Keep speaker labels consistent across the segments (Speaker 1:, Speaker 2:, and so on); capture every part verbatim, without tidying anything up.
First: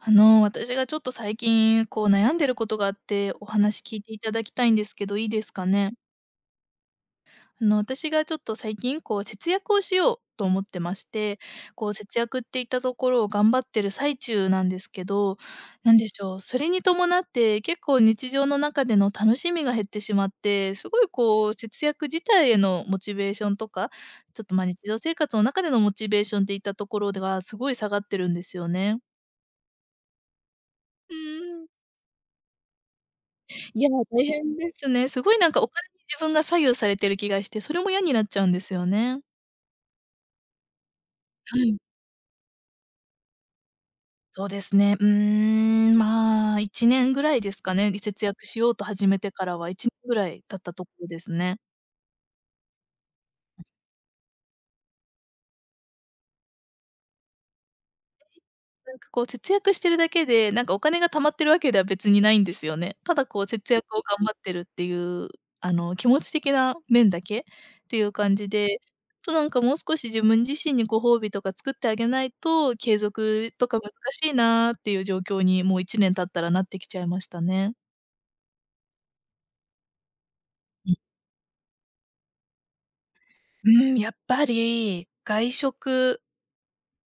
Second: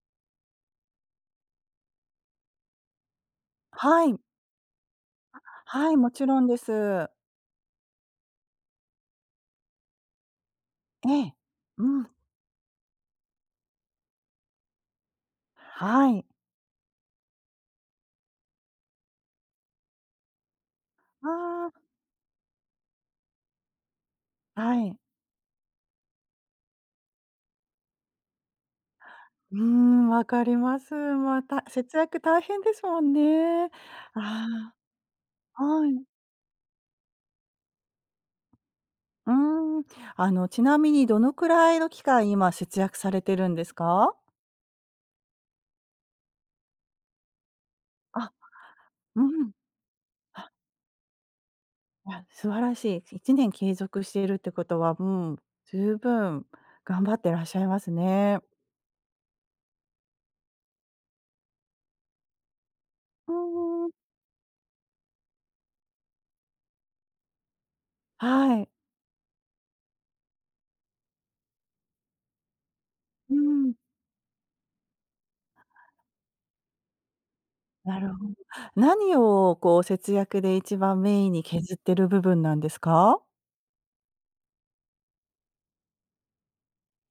Speaker 1: あの、私がちょっと最近、こう悩んでることがあって、お話聞い
Speaker 2: は
Speaker 1: て
Speaker 2: い。
Speaker 1: いただきたいんですけど、いいですか
Speaker 2: は
Speaker 1: ね？
Speaker 2: い、もちろんです。
Speaker 1: あの、私がちょっと最近、こう節約をしようと思ってまし
Speaker 2: ええ。
Speaker 1: て、
Speaker 2: う
Speaker 1: こう
Speaker 2: ん。
Speaker 1: 節約って言ったところを頑張ってる最中なんですけど、なんで
Speaker 2: は
Speaker 1: し
Speaker 2: い。
Speaker 1: ょう、それに伴って結構日常の中での楽しみが減ってしまって、すごいこう
Speaker 2: あ
Speaker 1: 節約自体へのモチベーションとか、ちょっと、
Speaker 2: あ、
Speaker 1: ま、
Speaker 2: は
Speaker 1: 日
Speaker 2: い。
Speaker 1: 常生活の中でのモチベーションっていったところがすごい下がってるんですよね。
Speaker 2: うーん、わかります。
Speaker 1: う
Speaker 2: まあ
Speaker 1: ー
Speaker 2: た、
Speaker 1: ん。
Speaker 2: 節約大変ですもんね。
Speaker 1: いや、大
Speaker 2: あ
Speaker 1: 変ですね。すごいなんか
Speaker 2: あ、
Speaker 1: お
Speaker 2: は
Speaker 1: 金に
Speaker 2: い。
Speaker 1: 自分が左右されてる気がして、それも嫌になっちゃうんですよね。
Speaker 2: うーん。あの、ちなみにどのく
Speaker 1: は
Speaker 2: ら
Speaker 1: い。
Speaker 2: いの期間、今節約されてるんですか？
Speaker 1: そうですね。うーん、まあ、いちねんぐらいですかね、節
Speaker 2: あ、
Speaker 1: 約しようと始め
Speaker 2: う
Speaker 1: てか
Speaker 2: ん。
Speaker 1: らはいちねんぐらい経ったところですね。
Speaker 2: あ、素晴らしい。いちねん継続しているってことは、うん、十分頑張ってらっしゃいますね。
Speaker 1: なんかこう節約してるだけで、なんかお金が貯まってるわけでは別にないんですよね。ただ
Speaker 2: う
Speaker 1: こう節約
Speaker 2: ーん。
Speaker 1: を頑張ってるっていう、あの、気持ち的な面だけっていう感じ
Speaker 2: はい。
Speaker 1: で、となんかもう少し自分自身にご褒美とか作ってあげないと、継
Speaker 2: う
Speaker 1: 続と
Speaker 2: ん。
Speaker 1: か難しいなっていう状況にもういちねん経ったらなってきちゃいましたね。
Speaker 2: なるほど。何をこう節約で一
Speaker 1: う
Speaker 2: 番メインに削ってる部分なんですか？
Speaker 1: ん、やっぱり外食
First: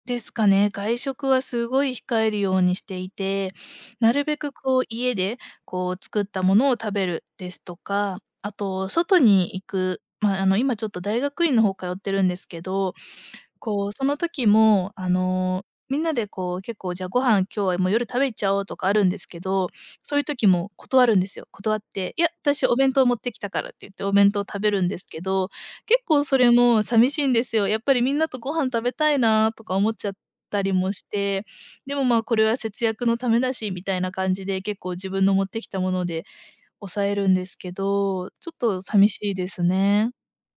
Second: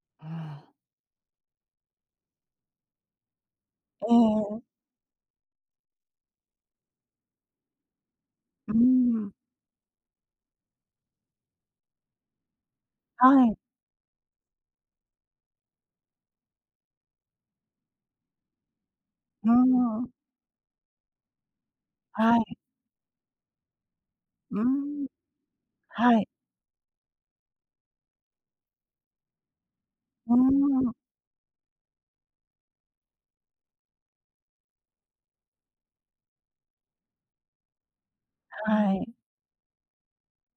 Speaker 1: で
Speaker 2: うん。
Speaker 1: すかね。外食はすごい控えるようにしていて、なるべく
Speaker 2: ええ。
Speaker 1: こう家でこう作ったものを食べるですとか、あ
Speaker 2: う
Speaker 1: と外
Speaker 2: ん。
Speaker 1: に行く、まあ、あの今ちょっと大学院の方通ってるんですけど、
Speaker 2: はい。
Speaker 1: こう、その時も、あの、みんなでこう、結構じゃあご飯今日はもう夜食べちゃおうとかあるんですけ
Speaker 2: う
Speaker 1: ど、
Speaker 2: ん。
Speaker 1: そういう時も断るんですよ。断って、いや、
Speaker 2: はい。
Speaker 1: 私お弁当持ってきたからって言ってお弁当食
Speaker 2: う
Speaker 1: べるんです
Speaker 2: ん。
Speaker 1: けど、結
Speaker 2: は
Speaker 1: 構
Speaker 2: い。
Speaker 1: それも寂しいんですよ。やっぱりみんなとご飯食べたいなとか思っちゃっ
Speaker 2: う
Speaker 1: たり
Speaker 2: ん。
Speaker 1: もして、でもまあこれは節約のためだしみたいな感じで結構自分の持ってきたもので抑えるんですけど、ちょっと
Speaker 2: は
Speaker 1: 寂
Speaker 2: い。
Speaker 1: しいですね。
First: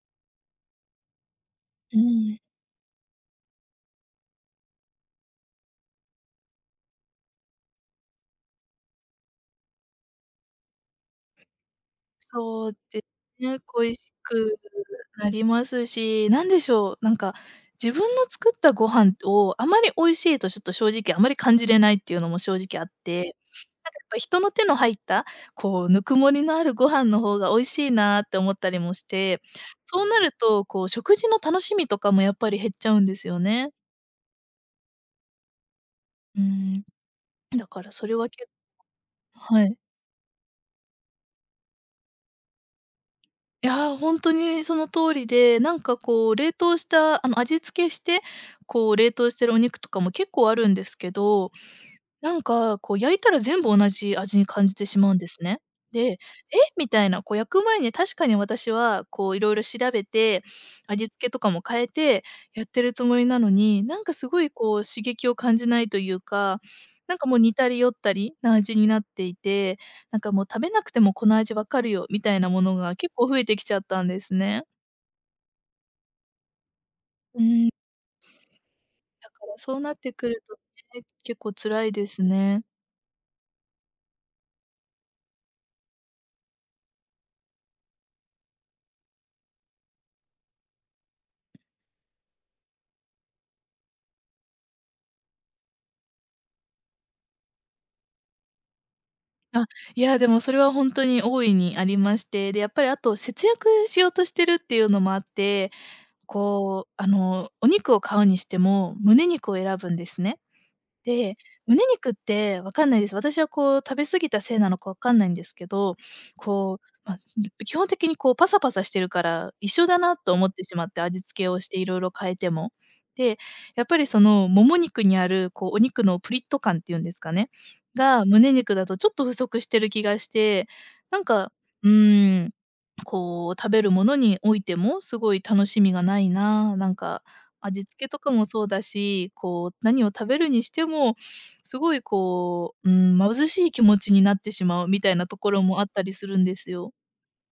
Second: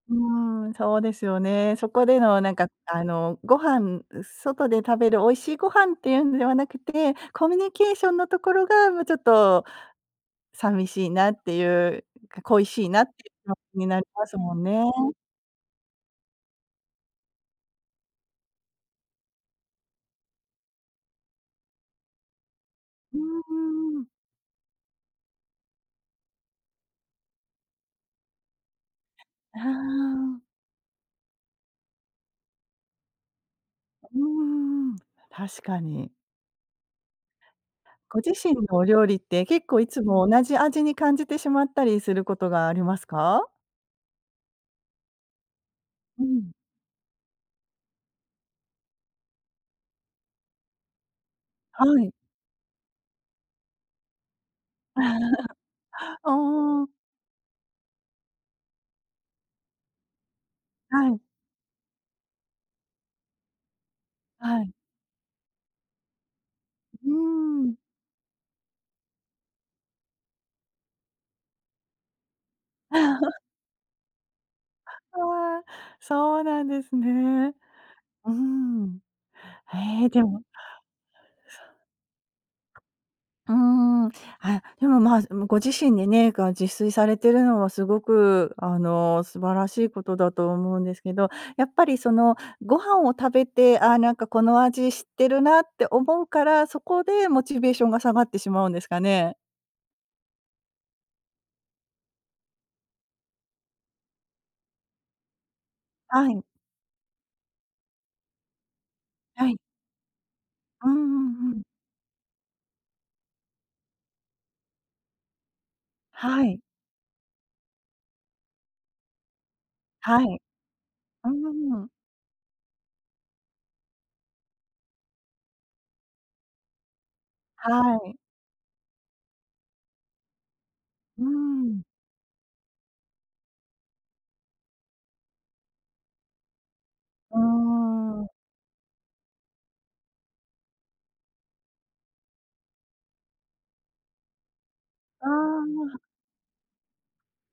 Speaker 2: うん、そうですよね。そ
Speaker 1: う
Speaker 2: こで
Speaker 1: ん。
Speaker 2: のなんか、あの、ご飯外で食べる美味しいご飯っていうんではなくて、コミュニケーションのところがもうちょっと寂しいなっていう、か恋
Speaker 1: そう
Speaker 2: しいな
Speaker 1: で
Speaker 2: っていう
Speaker 1: す
Speaker 2: 気持
Speaker 1: ね、
Speaker 2: ちに
Speaker 1: 恋
Speaker 2: なり
Speaker 1: し
Speaker 2: ますも
Speaker 1: く
Speaker 2: んね。
Speaker 1: なりますし、なんでしょう、なんか、自分の作ったご飯をあまり美味しいとちょっと正直あまり感じれないっていうのも正直あっ
Speaker 2: う
Speaker 1: て、なんかや
Speaker 2: ん。
Speaker 1: っぱ人の手の入った、こう、ぬくもりのあるご飯の方が美味しいなって思ったりもして、
Speaker 2: あ
Speaker 1: そうなる
Speaker 2: あ。
Speaker 1: と、こう、食事の楽しみとかもやっぱり減っちゃうんですよね。
Speaker 2: うーん、確かに。
Speaker 1: うん、だからそれ
Speaker 2: ご
Speaker 1: は
Speaker 2: 自
Speaker 1: け
Speaker 2: 身のお料理って
Speaker 1: は
Speaker 2: 結
Speaker 1: い。
Speaker 2: 構いつも同じ味に感じてしまったりすることがありますか？
Speaker 1: いや、ー本当にその通りで、なんか
Speaker 2: う
Speaker 1: こう
Speaker 2: ん。
Speaker 1: 冷凍したあの、味付けして、こう冷凍してるお肉とかも結構あるんですけど、
Speaker 2: はい。
Speaker 1: なんか、こう焼いたら全部同じ味に感じてしまうんですね。で、
Speaker 2: あ
Speaker 1: 「え？」
Speaker 2: あ、
Speaker 1: みたいな、こう焼く前に確かに私はこういろいろ調べて、味
Speaker 2: は
Speaker 1: 付
Speaker 2: い、
Speaker 1: けとかも変えてやってるつもりなのに、なんかすごい
Speaker 2: は
Speaker 1: こ
Speaker 2: い。
Speaker 1: う刺激を感じないというか、
Speaker 2: う
Speaker 1: なんかもう似
Speaker 2: ー
Speaker 1: た
Speaker 2: ん。
Speaker 1: り寄ったりな味になっていて、なんかもう食べなくてもこの味わかるよみたいなものが結構増えてきちゃったんですね。
Speaker 2: ああ、そうなんです
Speaker 1: う
Speaker 2: ね。
Speaker 1: ん、
Speaker 2: うーん。
Speaker 1: だからそうなっ
Speaker 2: へえ、
Speaker 1: て
Speaker 2: で
Speaker 1: くる
Speaker 2: も
Speaker 1: とね、結構辛いですね。
Speaker 2: うーん。あ、でも、まあ、ご自身でね、が自炊されてるのはすごく、あの、素晴らしいことだと思うんですけど、やっぱり、その、ご飯を食べて、あなんかこの味知ってるなって思うから、そこでモチベーションが下がってしまうんですかね？
Speaker 1: あ、いや、でもそれはほんとに大いにありまして、で、やっぱりあと節約しようとしてるっていうのもあって、
Speaker 2: はい、
Speaker 1: こう、あの、お肉を買うにしても、胸
Speaker 2: は
Speaker 1: 肉
Speaker 2: い。
Speaker 1: を選ぶんですね。
Speaker 2: うんう
Speaker 1: で、
Speaker 2: んうん。
Speaker 1: 胸肉ってわかんないです。私はこう食べ過ぎたせいなのかわかんないんですけど、
Speaker 2: はい、
Speaker 1: こう、ま、基本的にこうパサパサしてるから、一緒だな
Speaker 2: は
Speaker 1: と
Speaker 2: い。
Speaker 1: 思ってしまって、味
Speaker 2: う
Speaker 1: 付
Speaker 2: ん
Speaker 1: け
Speaker 2: う
Speaker 1: をし
Speaker 2: ん
Speaker 1: て
Speaker 2: う
Speaker 1: い
Speaker 2: ん。
Speaker 1: ろいろ変えても。で、やっぱりそのもも肉にあるこうお肉のプリッと感っていうんですかね、
Speaker 2: はい。
Speaker 1: が胸肉だとちょっと不足してる気がして、な
Speaker 2: う
Speaker 1: んか、
Speaker 2: ん。
Speaker 1: うーん、こう食べるものにおいてもすごい楽しみがないな、なんか
Speaker 2: う
Speaker 1: 味付けと
Speaker 2: ん。うーん。
Speaker 1: かもそうだし、こう、何を食べるにしても、すごいこう、うん、貧しい気持ちになってしまうみたいな
Speaker 2: あ
Speaker 1: ところもあっ
Speaker 2: あ。
Speaker 1: たりするんですよ。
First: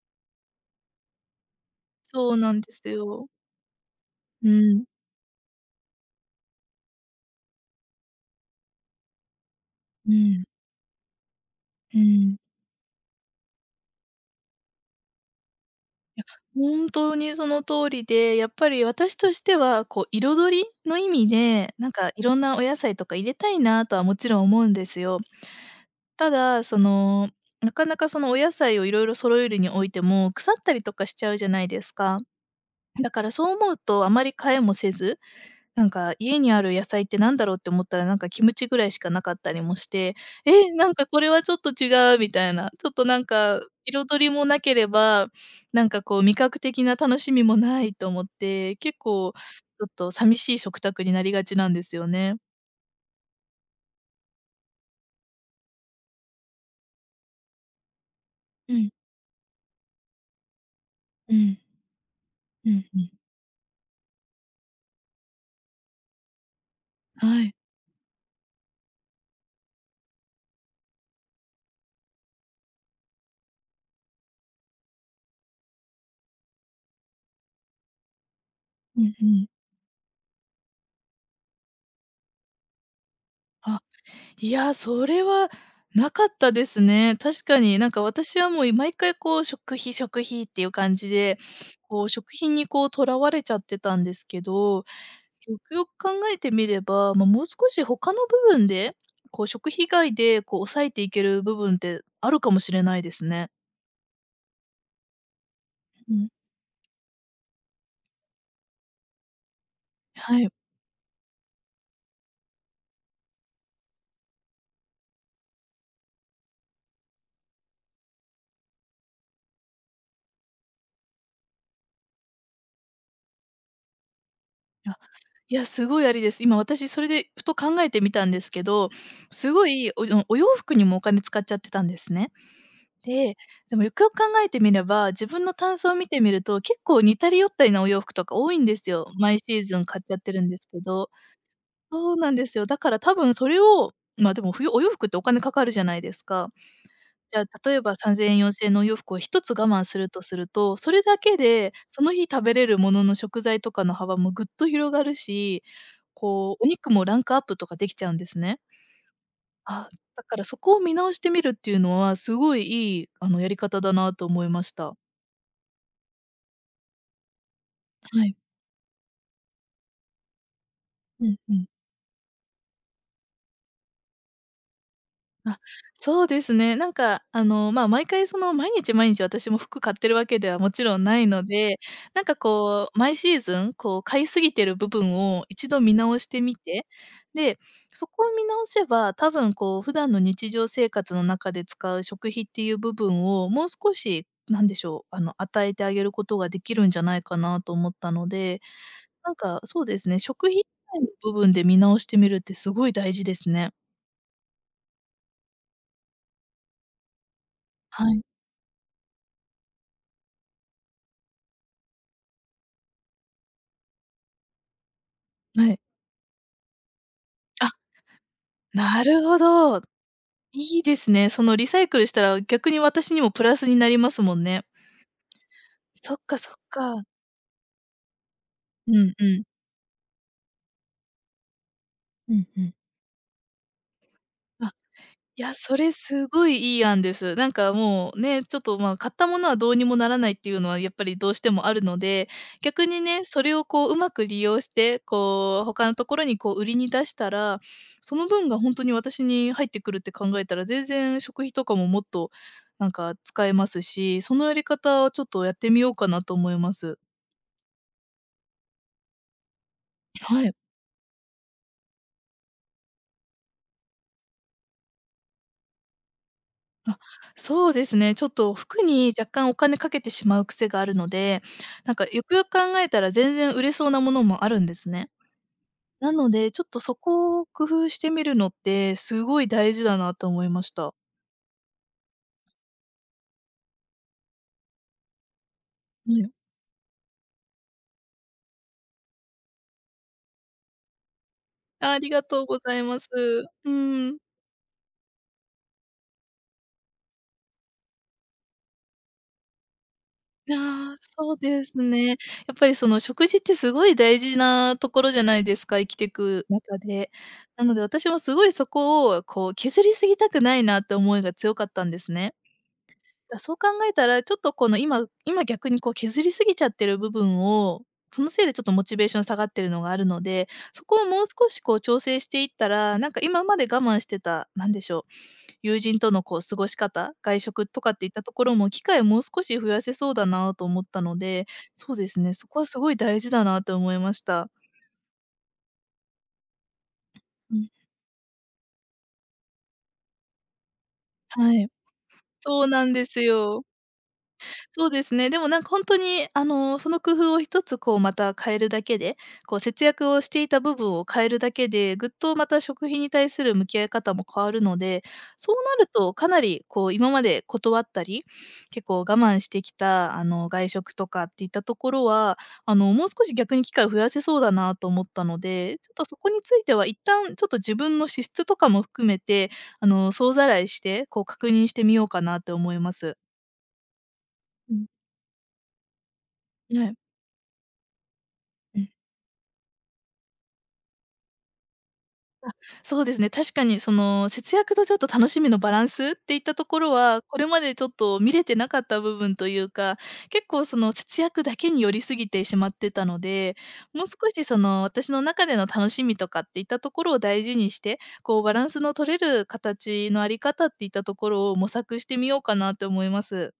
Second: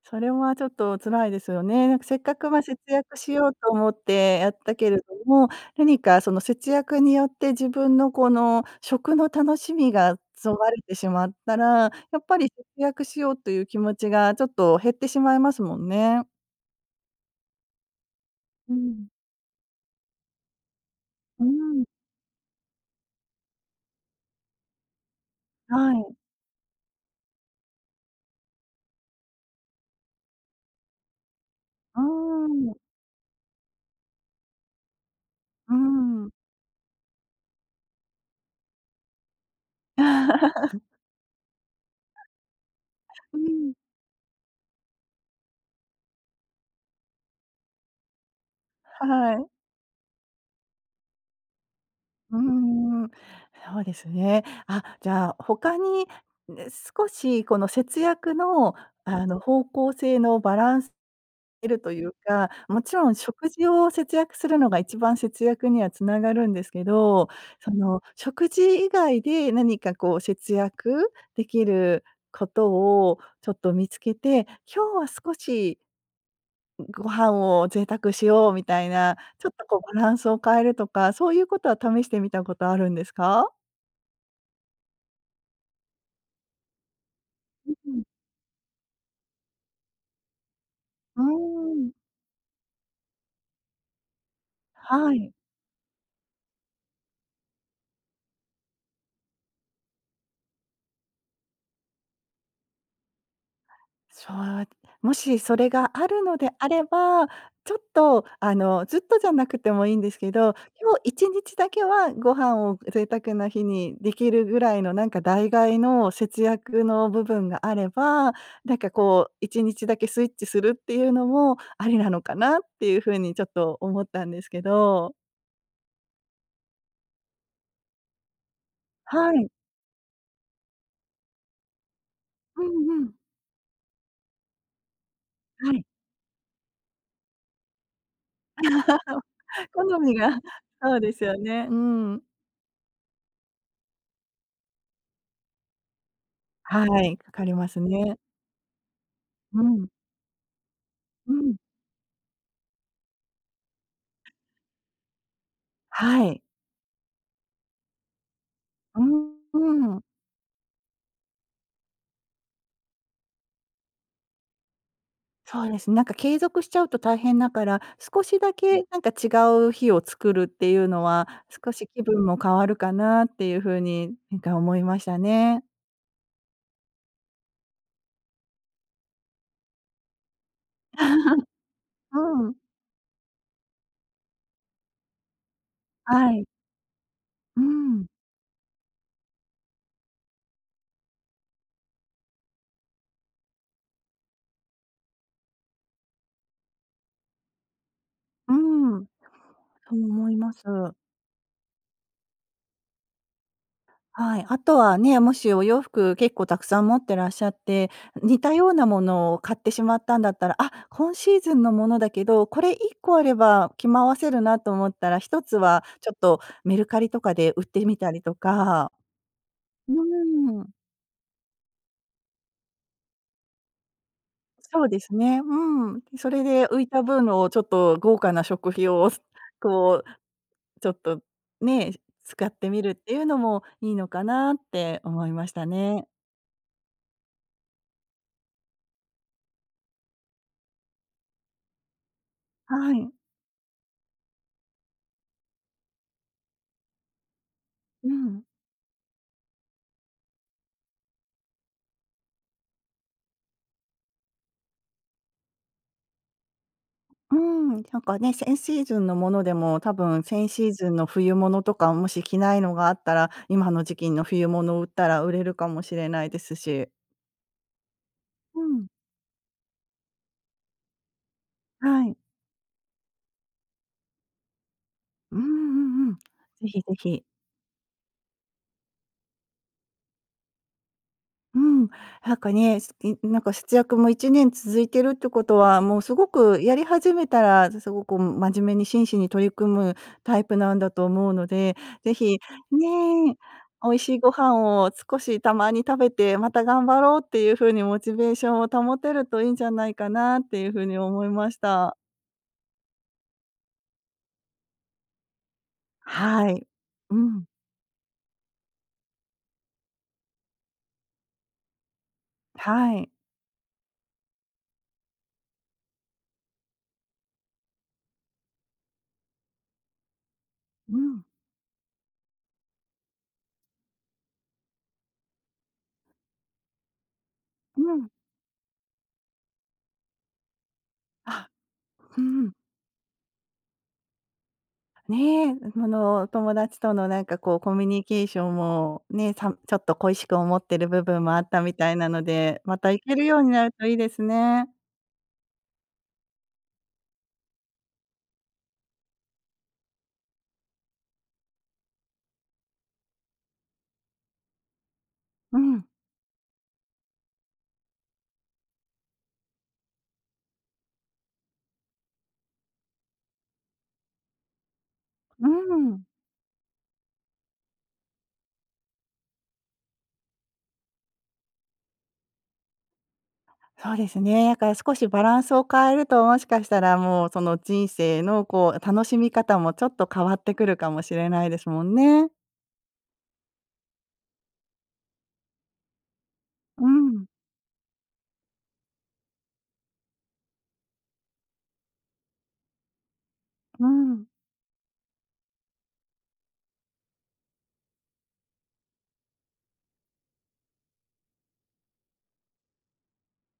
Speaker 2: それはちょっと辛いですよね。なんかせっか
Speaker 1: そう
Speaker 2: く、
Speaker 1: な
Speaker 2: ま、
Speaker 1: んで
Speaker 2: 節
Speaker 1: す
Speaker 2: 約
Speaker 1: よ。
Speaker 2: しようと思ってや
Speaker 1: う
Speaker 2: った
Speaker 1: ん、
Speaker 2: けれども、何かその節約によって自分のこの食の楽しみ
Speaker 1: う
Speaker 2: が
Speaker 1: ん、
Speaker 2: そがれてしまったら、
Speaker 1: う
Speaker 2: やっ
Speaker 1: ん。
Speaker 2: ぱり節約しようという気持ちがちょっと減ってしまいますもんね。
Speaker 1: 本当にその通りで、やっぱ
Speaker 2: う
Speaker 1: り
Speaker 2: ん。
Speaker 1: 私としては、こう、彩りの意味
Speaker 2: う
Speaker 1: で、
Speaker 2: ん、
Speaker 1: なんかいろんなお野菜とか入れたいなとはもちろん思うんですよ。
Speaker 2: はい。
Speaker 1: ただ、その、なかなかそのお野菜をいろいろ揃えるにおいても、腐ったりとかしちゃうじゃないです
Speaker 2: う
Speaker 1: か。
Speaker 2: ーん、う
Speaker 1: だからそう思うとあまり買えもせず、
Speaker 2: ー
Speaker 1: なんか
Speaker 2: ん。
Speaker 1: 家にある野菜ってなんだろうって思ったら、なんかキムチぐらいしかなかったりもして、え、なんかこれはちょっと違うみたいな、ちょっとなん
Speaker 2: う
Speaker 1: か
Speaker 2: ん、
Speaker 1: 彩りもなければ、なんかこう味覚的な楽しみもないと思って、結
Speaker 2: は
Speaker 1: 構
Speaker 2: い。
Speaker 1: ちょっと寂しい食卓になりがちなんですよね。
Speaker 2: うーん、そうですね。あ、じゃあ、他に、ね、少しこの節約
Speaker 1: う
Speaker 2: の、
Speaker 1: ん、
Speaker 2: あの、方向性のバランス
Speaker 1: うん、
Speaker 2: 得るというか、
Speaker 1: う
Speaker 2: も
Speaker 1: ん
Speaker 2: ち
Speaker 1: う
Speaker 2: ろ
Speaker 1: ん。
Speaker 2: ん食事を節約するのが一番節約にはつながるんですけど、
Speaker 1: はい。
Speaker 2: その、食事以外で何かこう節約できることをちょっと見つけて、今日は少しご飯を贅沢しようみたい
Speaker 1: うん
Speaker 2: な、
Speaker 1: う
Speaker 2: ち
Speaker 1: ん。
Speaker 2: ょっとこうバランスを変えるとか、そういうことは試してみたことあるんですか？
Speaker 1: はい。いや、それはなかったですね。確か
Speaker 2: う
Speaker 1: に、なんか
Speaker 2: ん。
Speaker 1: 私はもう、毎回こう、食費食費っていう感じ
Speaker 2: う
Speaker 1: で、
Speaker 2: ーん。
Speaker 1: こう、食品にこう、とらわれちゃってたんですけど、
Speaker 2: はい。
Speaker 1: よくよく考えてみれば、まあ、もう少し他の部分で、こう、食費以外でこう、抑えていける部分ってあるかもしれないですね。
Speaker 2: そう、もしそれがあ
Speaker 1: う
Speaker 2: る
Speaker 1: ん。
Speaker 2: のであれば、ちょっと、あの、ずっとじゃなくてもいいんですけ
Speaker 1: はい。
Speaker 2: ど、今日いちにちだけはご飯を贅沢な日にできるぐらいのなんか代替の節約の部分があれば、なんかこういちにちだけスイッチするっていうのもありなのかなっていうふうにちょっと思ったんですけ
Speaker 1: あ、
Speaker 2: ど。
Speaker 1: いや、すごいありです。今私それでふと考えてみたんですけど、
Speaker 2: はい。
Speaker 1: すごいおお洋服にもお金使っちゃってたんですね。
Speaker 2: うんうん。
Speaker 1: で、でもよくよく考えてみれば、自分の
Speaker 2: は
Speaker 1: タン
Speaker 2: い。
Speaker 1: スを見てみると、結構似たり寄ったりなお洋服とか多いんですよ。毎シーズン
Speaker 2: 好
Speaker 1: 買っち
Speaker 2: み
Speaker 1: ゃって
Speaker 2: が、
Speaker 1: るんですけ
Speaker 2: そう
Speaker 1: ど。
Speaker 2: ですよね。う
Speaker 1: そう
Speaker 2: ん。
Speaker 1: なんですよ。だから多分それをま、でも冬お洋服ってお金かかるじゃないですか。
Speaker 2: はい、か
Speaker 1: じゃ
Speaker 2: かりま
Speaker 1: あ、例
Speaker 2: す
Speaker 1: えば
Speaker 2: ね。
Speaker 1: さんぜんえん、よんせんえんのお洋服を一つ
Speaker 2: う
Speaker 1: 我慢
Speaker 2: ん、
Speaker 1: するとすると、それだ
Speaker 2: う
Speaker 1: け
Speaker 2: ん。
Speaker 1: でその日食べれるものの食材とかの幅もぐっと広がるし、
Speaker 2: はい。
Speaker 1: こう、お肉もランクアップとかできちゃうんですね。
Speaker 2: う
Speaker 1: あ、
Speaker 2: ん、うん。
Speaker 1: だからそこを見直してみるっていうのは、すごいいい、あの、やり方だなと思いました。
Speaker 2: そうですね。なんか継続しちゃうと大変だから、少
Speaker 1: はい。
Speaker 2: しだけなんか違う日を作るっていうの
Speaker 1: う
Speaker 2: は、
Speaker 1: んうん。
Speaker 2: 少し気分も変わるかなっていう風に、なんか思いました
Speaker 1: あ、
Speaker 2: ね。
Speaker 1: そうですね。なんか、あの、まあ、毎回その、毎日毎日私も服買ってるわけではもちろんないの で、なんか
Speaker 2: うん。
Speaker 1: こう、毎シーズン、こう、買いすぎてる部分を一度見直し
Speaker 2: は
Speaker 1: て
Speaker 2: い。
Speaker 1: みて、で、
Speaker 2: うん。
Speaker 1: そこを見直せば、多分こう、普段の日常生活の中で使う食費っていう部分を、もう少し、なんでしょう、あの、与えてあげることができるんじゃないかなと思ったの
Speaker 2: う
Speaker 1: で、
Speaker 2: ん。
Speaker 1: なんか、そう
Speaker 2: そ
Speaker 1: で
Speaker 2: う
Speaker 1: すね、
Speaker 2: 思い
Speaker 1: 食
Speaker 2: ま
Speaker 1: 費以
Speaker 2: す。
Speaker 1: 外の部分で見直してみるってすごい大事ですね。
Speaker 2: はい、あとはね、もしお洋服結構たくさん持ってらっしゃって、
Speaker 1: はい、
Speaker 2: 似たようなものを買ってしまったんだったら、あ、今シーズンのものだけど、これ一個あれば着回せるなと思ったら、一つ
Speaker 1: はい。
Speaker 2: はちょっとメルカリとかで売っ
Speaker 1: あ、
Speaker 2: てみたりとか。
Speaker 1: なるほど。
Speaker 2: うーん、
Speaker 1: いいですね。そのリサイクルしたら、逆に私にもプラスになりますもんね。
Speaker 2: そうですね。うん。
Speaker 1: そっ
Speaker 2: そ
Speaker 1: か
Speaker 2: れ
Speaker 1: そっ
Speaker 2: で浮い
Speaker 1: か。
Speaker 2: た分をちょっと豪華な食費
Speaker 1: う
Speaker 2: を
Speaker 1: んうん。
Speaker 2: こうちょっとね、
Speaker 1: う
Speaker 2: 使
Speaker 1: ん
Speaker 2: っ
Speaker 1: う
Speaker 2: て
Speaker 1: ん。
Speaker 2: みるっていうのもいいのかなっ
Speaker 1: あ、
Speaker 2: て思い
Speaker 1: い
Speaker 2: まし
Speaker 1: や、
Speaker 2: た
Speaker 1: それ
Speaker 2: ね。
Speaker 1: すごいいい案です。なんかもうね、ちょっと、ま、買ったものはどうにもならないっていうのはやっぱりどうしてもあるので、逆
Speaker 2: は
Speaker 1: に
Speaker 2: い。
Speaker 1: ね、それをこううまく利用して、こう他のところにこう売りに出したら、
Speaker 2: う
Speaker 1: その
Speaker 2: ん。
Speaker 1: 分が本当に私に入ってくるって考えたら、全然食費とかももっとなんか使えますし、そのやり方をちょっとやってみようかなと思います。
Speaker 2: うん、なんかね、先シーズンのものでも、多分
Speaker 1: は
Speaker 2: 先
Speaker 1: い。
Speaker 2: シーズンの冬物とか、もし着ないのがあったら、今の時期の冬物を売ったら売れるかもしれないですし。
Speaker 1: あ、そうですね。ちょっと
Speaker 2: う
Speaker 1: 服
Speaker 2: ん、
Speaker 1: に若干お金かけてしまう癖があるので、なん
Speaker 2: は
Speaker 1: か
Speaker 2: い。
Speaker 1: よくよく考えたら全然売れそうなものもあるんですね。
Speaker 2: うんうんう
Speaker 1: な
Speaker 2: ん。ぜ
Speaker 1: ので、ちょっと
Speaker 2: ひぜ
Speaker 1: そ
Speaker 2: ひ。
Speaker 1: こを工夫してみるのってすごい大事だなと思いました。
Speaker 2: うん、なんかね、すいなんか節約もいちねん続いてるってことは、もう
Speaker 1: は
Speaker 2: すご
Speaker 1: い。
Speaker 2: くやり始めたら、すごく真面目に真摯に取り組むタイプなんだと思うので、
Speaker 1: あり
Speaker 2: ぜ
Speaker 1: が
Speaker 2: ひ、
Speaker 1: とうございます。
Speaker 2: ね、
Speaker 1: う
Speaker 2: 美味し
Speaker 1: ん。
Speaker 2: いご飯を少したまに食べて、また頑張ろうっていう風にモチベーションを保てるといいんじゃないかなっていう風
Speaker 1: あ
Speaker 2: に
Speaker 1: あ、
Speaker 2: 思い
Speaker 1: そう
Speaker 2: まし
Speaker 1: です
Speaker 2: た。
Speaker 1: ね。やっぱりその食事ってすごい大事なところじゃないですか、生きてく
Speaker 2: はい。
Speaker 1: 中で。
Speaker 2: うん、
Speaker 1: なので私もすごいそこをこう削りすぎたくないなって思いが強かったんですね。
Speaker 2: はい。
Speaker 1: だ、そう考えたら、ちょっとこの今今逆にこう削りすぎちゃってる部分を、そのせいでちょっとモチベーション下がってるのがあるので、そ
Speaker 2: う
Speaker 1: こをも
Speaker 2: ん、
Speaker 1: う少しこう調整していったら、なんか今まで我慢してた、なんでしょう、友人とのこう過ごし方、外食
Speaker 2: う
Speaker 1: とかって
Speaker 2: ん。
Speaker 1: いったところも機会をもう少し増やせそうだなと思ったの
Speaker 2: あ、
Speaker 1: で、そうです
Speaker 2: う
Speaker 1: ね、そ
Speaker 2: ん。
Speaker 1: こはすごい大事だなと思いました。
Speaker 2: ねえ、あの、友達とのなんかこ
Speaker 1: う
Speaker 2: う
Speaker 1: ん、
Speaker 2: コミュニケーションもね、さちょっと恋しく思ってる部分もあっ
Speaker 1: は
Speaker 2: た
Speaker 1: い。
Speaker 2: みたいなので、
Speaker 1: そう
Speaker 2: ま
Speaker 1: な
Speaker 2: た
Speaker 1: ん
Speaker 2: 行
Speaker 1: で
Speaker 2: け
Speaker 1: す
Speaker 2: るようにな
Speaker 1: よ。
Speaker 2: るといいですね。
Speaker 1: そうですね。でもなんか本当に、あの、その工夫を一つこうまた変えるだけで、こう節約をしていた部分を変えるだけで、ぐっとまた食費に対する向き合い方も変わるので、そう
Speaker 2: う
Speaker 1: な
Speaker 2: ん、
Speaker 1: るとかなりこう今まで断ったり、結構我慢してきた、あの、外食とかっていったところは、あの、もう少し逆に機会を増やせそうだなと思ったの
Speaker 2: う
Speaker 1: で、ちょっ
Speaker 2: ん。
Speaker 1: とそこについては一旦ちょっと自分の資質とかも含めて、あの、総ざらいして、こう確認してみようかなって思います。
Speaker 2: そうですね。だから少しバランスを変えると、もしかし
Speaker 1: うん、
Speaker 2: た
Speaker 1: はい。
Speaker 2: らもうその人生のこう楽しみ方もちょっと変わってくるかもしれないですもんね。
Speaker 1: あ、そうですね。確かにその節約とちょっと楽しみのバランスっていったとこ
Speaker 2: う
Speaker 1: ろは、
Speaker 2: ん、
Speaker 1: これまでちょっと見れてなかった部分というか、結構その節約だけに寄りすぎてしまってたので、
Speaker 2: う
Speaker 1: もう
Speaker 2: ん。
Speaker 1: 少しその私の中での楽しみとかっていったところを大事にして、こうバランスの取れる形のあり方っていったところを模索してみようかなって思います。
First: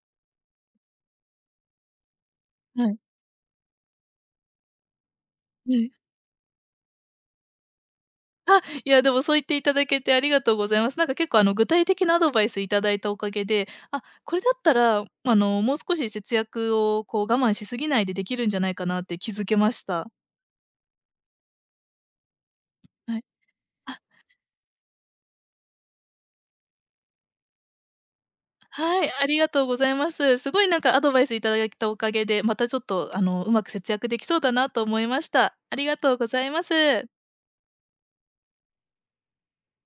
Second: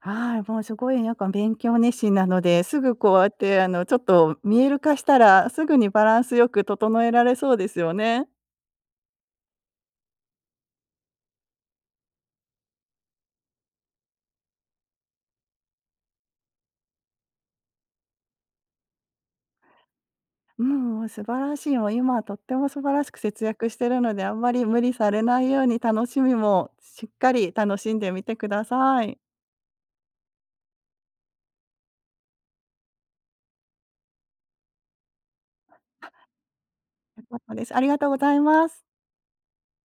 Speaker 2: はい、もうすごいなんか勉強熱心なので、す
Speaker 1: は
Speaker 2: ぐ
Speaker 1: い。
Speaker 2: こうやってあのちょっと見える化したら、すぐにバランスよく整えられそうですよね。
Speaker 1: あ、いや、でもそう言っていただけてありがとうございます。なんか結構あの具体的なアドバイスいただいたおかげで、あ、これだったら、あの、もう少し節約をこう我慢しすぎないでできるんじゃないかなって気づけました。
Speaker 2: もう素晴らしい、もう今はとっても素晴らしく
Speaker 1: はい。
Speaker 2: 節約してる
Speaker 1: あ、
Speaker 2: ので、あんまり無理されないように楽しみもしっかり楽しんでみてくださ
Speaker 1: はい、
Speaker 2: い。
Speaker 1: ありがとうございます。すごいなんかアドバイスいただいたおかげで、またちょっとあの、うまく節約できそうだなと思いました。ありがとうございます。
Speaker 2: 良かったです。ありがとうございます。